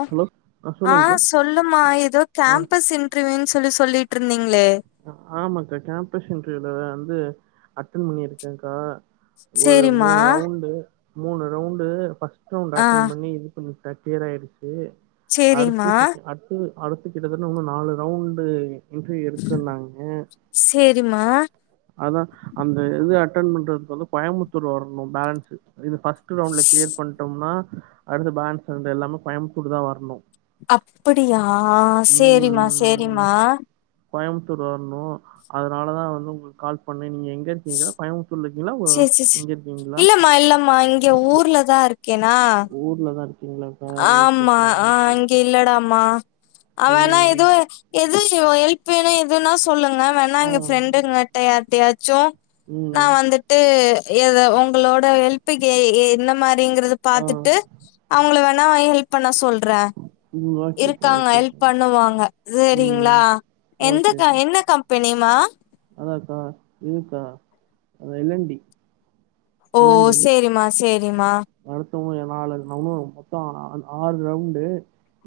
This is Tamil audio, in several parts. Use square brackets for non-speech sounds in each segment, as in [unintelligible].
அ ஹலோ ஆ சொல்லுங்க்கா சொல்லுமா எதோ ஆ கேம்பஸ் இன்டர்வியூன்னு சொல்லி சொல்லீட்ருந்தீங்களே அ ஆமாக்கா கேம்பஸ் இன்ட்டர்வியூல வந்து அட்டன் பண்ணியிருக்கங்கா ஒரு சேரிமா மூணு ரவுண்டு மூணு ரவுண்டு பஸ்ட் ரவுண்டு ஆ அட்டன் பண்ணி இது பண்ணிப்ட்ட கிளியர் ஆயிருச்சு அடுத்து சேரிமா செட் அடுத்து அடுத்து கிட்டத்தட்ட உன்னு நாலு ரவுண்டு இன்டர்வியூ க்குன்னாங்க சேரிமா அதுதா அந்த இது அட்டன் பண்றதுக்கு வந்து கோயம்புத்தூர் வரணு பேலன்ஸு இது பஸ்ட் ஃபஸ்டு ரவுண்டுல கிளியர் பண்ட்டம்ன்னா அடுத்து பேன்ஸ் வந்து எல்லாமே கோயம்பத்தூர் தா வரணு அப்படியா சேரிமா சேரிம்மா கோயமுத்தூர் வரணு அதனால தா வந்து உங்களுக்கு கால் பண்ணே நீங்க எங்க இருக்கீங்க கோயம்புத்தூர்ல இருக்கீங்களா ஓ, சேர் சே ஸ் இங்க இருக்கீங்களா இல்லமா இல்லமா இங்க ஊர்ல தா இருக்கேனா ஊர்ல தா இரு ஆம்மா ஆ இங்க இல்லடாமா அவனா ம் எது எது ஹெல்ப் வேணு எதுன்னா சொல்லுங்க வேணா ஆ இங்க ப்ரெண்டுங்கட்ட யார்ட்டயாச்சு நா ம் வந்துட் ட்டு எதோ உங்களோட ஹெல்ப்புக் கே என்னமார் அப்டிங்கறது ஆ பாத்துட்டு அவங்கள வேணா ஹெல்ப் பண்ண சொல்ற ம் ஓகேக்கா இருக்காங்க ஹெல்ப் ஓகேக்கா பண்ணுவாங்க ம் செரிங்களா எந்த க ஓகேக்கா என்ன கம் பெனிமா அதாக்கா இதுக்கா அது எல் என் டி ஓ சேரிம்மா சேரிம்மா அடுத்துங்க [unintelligible] மொத்தோ அன் ஆறு ரவுண்டு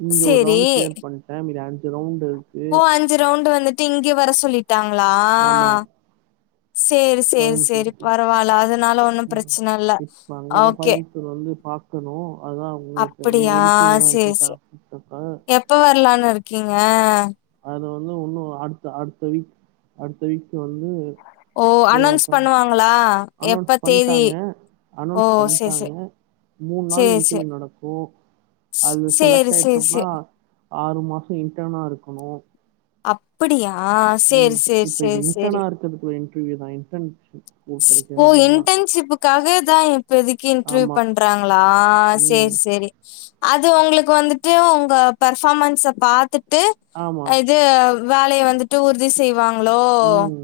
இங்க ஒரு சேரி ரவுண்டு க்ளியர் பண் [unintelligible] அஞ்சு ரவுண்டு இருக்கு ஓ அஞ்சு ரவுண்டு வந்துட்டு இங்க வர சொல்லிட்டாங்களா ஆமா சேரி சேரி சேரி கோயம்புத்தூருக்கு பரவால அதனால ஒன்னு பிரச்சன இல்ல ஓகே இது வந்து பாக்கணு அதுதா உங்கள்ட்ட நீங்க அப்படியா இருக்கீங்களான்னு சேரி கேக்க தா சேரி கூப்ட்ட எப்ப வரலான்னு இருக்கீங்க அதுல வந்து ஒன்னு அடுத்த அடுத்த வீக் அடுத்த வீக் வந்து ஓ போய் அனௌன்ஸ் அட்டன் பண்ணுவாங்களா அனௌன்ஸ் எப்ப தேதி பண்ட்டாங்க ஓ அனௌன்ஸ் சேரி சேரி பண்ட்டாங்க மூண் நாள் சேரி சேரி இன்டர்வியூ நடக்கு அது சேரி செலக்ட் சேரி ஆயிட்டம்ன்னா சேரி ஆறு மாசோ இன்டர்னா இருக்கணு அப்படியா ம் சேரி சேரி இப்ப இது சேரி சேரி [unintelligible] இன்டர்வியூ நா இன்டர்ன்ஷிப் ஓ கெடைக்கிறதுதா இன்டர்ன்ஷிப்புக்காக தா இப்பதிக்கு இன்டர்வியூ ஆமா பண்றாங்களா ம் சேர் சேரி அது உங்களுக்கு வந்துட்டு உங்க பர்பாமன்ஸ பாத்துட்டு ஆமா அ இது வேலைய வந்துட்டு உறுதி செய்வாங்களோ ம்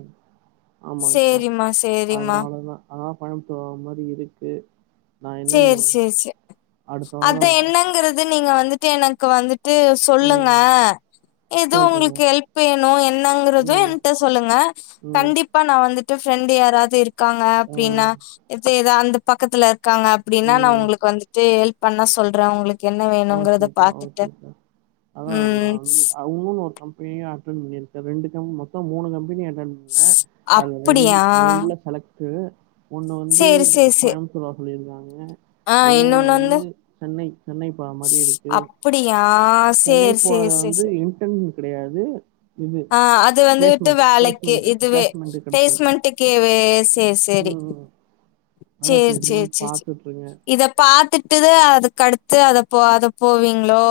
ஆமாங்க்கா சேரிம்மா சேரிம்மா அதனாலதா அதா கோயம்புத்தூர் வர்ற மாரி இருக்கு நா என்னன்னு சேரி சேரி சேரி அடுத்த அத வாரோ என்னங்கறது நீங்க வந்துட்டு எனக்கு வந்துட்டு சொல்லுங்க ம் எதோ சொல்றேங்க உங்களுக்கு ஹெல்ப் வேணு என்னங்கறது ம் என்ட்ட சொல்லுங்க ம் கண்டிப் ண்டிப்பா நான் வந்துட்டு ஃப்ரெண்டு் யாராது இருக்காங்க ஆ அப்படின்னா ஏத் அந்த பக்கத்துல க்காங்க அப்படின்னா நா ம் உங்களுக்கு வந்துட்டு ஹெல்ப் பண்ணா சொல்றே உங்களுக்கு என்ன வேணுங்கறத ஓகேக்கா பாத்துட்டு உ ன்னும் ஒரு கம்பெனிய அட்டன் பண்ணிருக்கே ரெண்டு கம் மொத்தோ மூனு கம்பெனி அட்டன் ண்ணே அது ரெண்டு அப்படியா ரெண்டுல செலக்ட ஒன்னு வந்து சேரி சேரி சே கோயம் பதூர் வர சொல்லியிருக்காங்க ஆ ஒன்னொன்னு இன்னொன்னு வந்து சென்னை சென்னை போற மாரி இருக்கு அப்படியா சென்னை சேரி சேரி போறது சேரி வந்து சே இன்டர்ன் கெடையாது இது ஆ அது வந்துட்டு பிளேஸ்மெண்ட் வேலைக் பிளேஸ்மெண்ட் இதுவே பிளேஸ்மெண்ட் பேஸ்மெண்டுக்குவே எஸ் எஸ் உ சேரி சேரி சேரி சே இருக்கேன் இதப் பாத்துட்டுதா அதுகடுத்து அது போ அத போவீங்களோ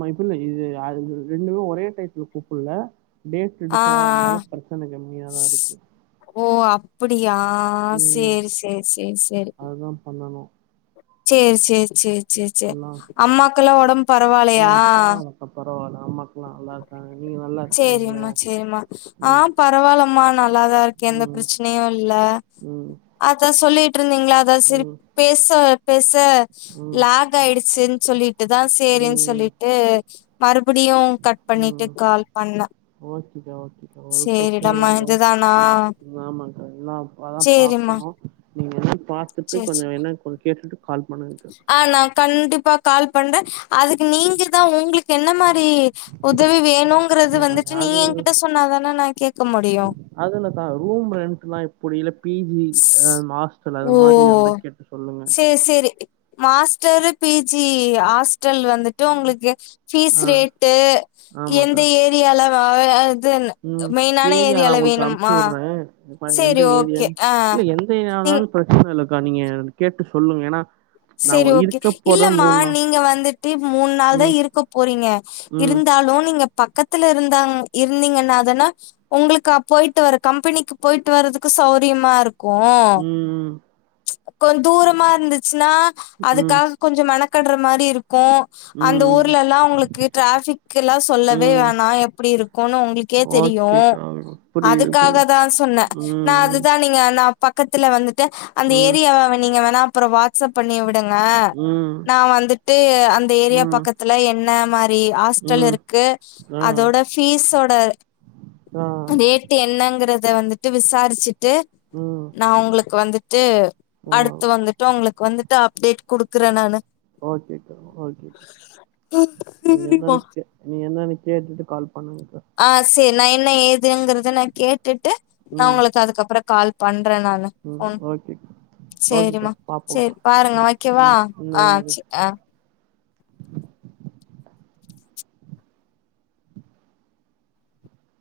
மைப்பு இது அது ரெண்டு ஒரே டைப்ல கூப்ட்டல்ல டேட்ஸ் ஆ எடுக்காதனால பிரச்சனை கம்மியா தா இருக்கு ஓ அப்படியா சேரி சேரி சேரி செரி இதும் பண்ணணு செரி செரி செரி செரி செரி எல்லாம் அம்மாக்க எல்லா உடம் ஆ பரவால்லக்கா பரவால்ல அம்மாகெல்லா நல்லா இருக்காங்க நீங்க நல்லா இருக்கீங்களே செரியம்மா செரிம்மா ஆ ம் பரவாயில்லமா நல்லா தா இருக்கே எந்த ம் பிரச்சனையு இல்ல ம் அதா சொல்லிட்டு இருந்தீங்களா அதா சிரி ம் பேச பேச ம் ல க் ஆயிடுசுன்னு சொல்லிட்டு தா சேரின்னு ம் சொல்லிட்டு மறுபடியு கட் ம் பண்ணிட்டு ம் கால் பண்ண ஓகேக்கா ஓக்கே ஒரு பிரச்சனையு சேரிடாமா இல்ல இதுதானா நா எல்லா அப்பாதா சேரிம்மா பாக்கணும் நீங்க என்னான்னு பாத்துட்டு சேரி கொஞ்சோ சேரி என்னான்னு கேட்டுட்டு கால் பண்ணுங்க ஆ நா கண்டிப்பா கால் பண்றேன் அதுக்கு நீங்க தா உங்களுக்கு என்ன மாரி உதவி வேணுங்கிறது யா வந்துட்டு நீங்க அது என்கிட்ட சொன்னாதானே நா கேக் க்க முடியு அதுல தா ரூம் ரெண்ட்லா இப் புடியில பிஜி மாஸ்டல் அது மாரி இருந்தா கேட்டு சொல்லுங்க ஏ சேரி மாஸ்டரு பிஜி ஹாஸ்டல் வந்துட் உங்களுக்கு ஆ பீஸ்ரேட்டு எந்த ஏரியால இது உ மெயினான ஏரியா நா ஏரியால உங்களுக்கு அமுச்சு வேணுமா டுறே பட் எந்த சேரி ஓகே ஏரியான்னு ஆ இல்ல எந்த நீ ஏரியானாலு பிரச்சன இல்லக்கா நீங்க கேட்டு சொல்லுங்க ஏன்னா நா செரி ஓகே இருக்க போறது இல்லமா மூணு நாள் நீங்க வந்துட்டு மூணு நாள் தா ம் இருக்க போறீங்க ம் இருந்தாலு நீங்க பக்கத்துல இருந்தாங் இருந்தீங்கன்னதான்ன உங்களுக்க போயிட்டு வர கம்பெனிக்கு போயிட்டு வரதுக்கு சௌரியமா இருக் கோ ம் கொஞ்ச தூரமா இருந்துச்சுன்னா ம் ம் அதுக்காக கொஞ்சோ மெனகட்ற மாரி இருக்கு அந்த ம் ஊர்லல்லா உங்களுக்கு டிராபிக் எல்லா சொல்லவே ம் வேணா எப்படி இருக் கோனோ உங்களுகே தெரியு ஓகேக்கா புரியுது அதுக்காக புரியுது தா சொன்னே நா ம் அதுதா நீங்க நா பக்கத்துல வந்துட்டு அந்த ம் ஏரியாவ நீங்க வேணா அப்புற வாக் பண்ணி விடுங்க ம் நா வந்துட்டு அந்த ஏரியா ம் பக்கத்துல என்ன மாரி ரி ஹாஸ்டல் ம் இருக்கு ஆ அதோட பீஸ்சோட ஆ டேட் டு என்னங்கறத வந்துட்டு விசாரிச்சுட்டு ம் நா உங்களுக்கு வந்துட்டு ஆ அடுத்து வந்துட்டு உங்களுக்கு வந்துட்டு அப்டேட் குடுக்குற நானூ ஓகேக்கா ஓகேக்கா ம் நீங்க சேரிமா என்னன்னு கே நீங்க என்னனு கேட்டுட்டு கால் பண்ணுங்ககா ஆ செரி நா என்ன ஏதுங்கறத நா கேட்டுட்டு நா ம் உங்களுக்கு அதுக்கப்பற கால் பண்ற நானு ம் போன் ஓகேக்கா ஓகேக்கா சேரிமா பாப்போக்கா செரி பாருங்க வைக்கவா ம் ம் ஆ வைங்கக்கா ச அ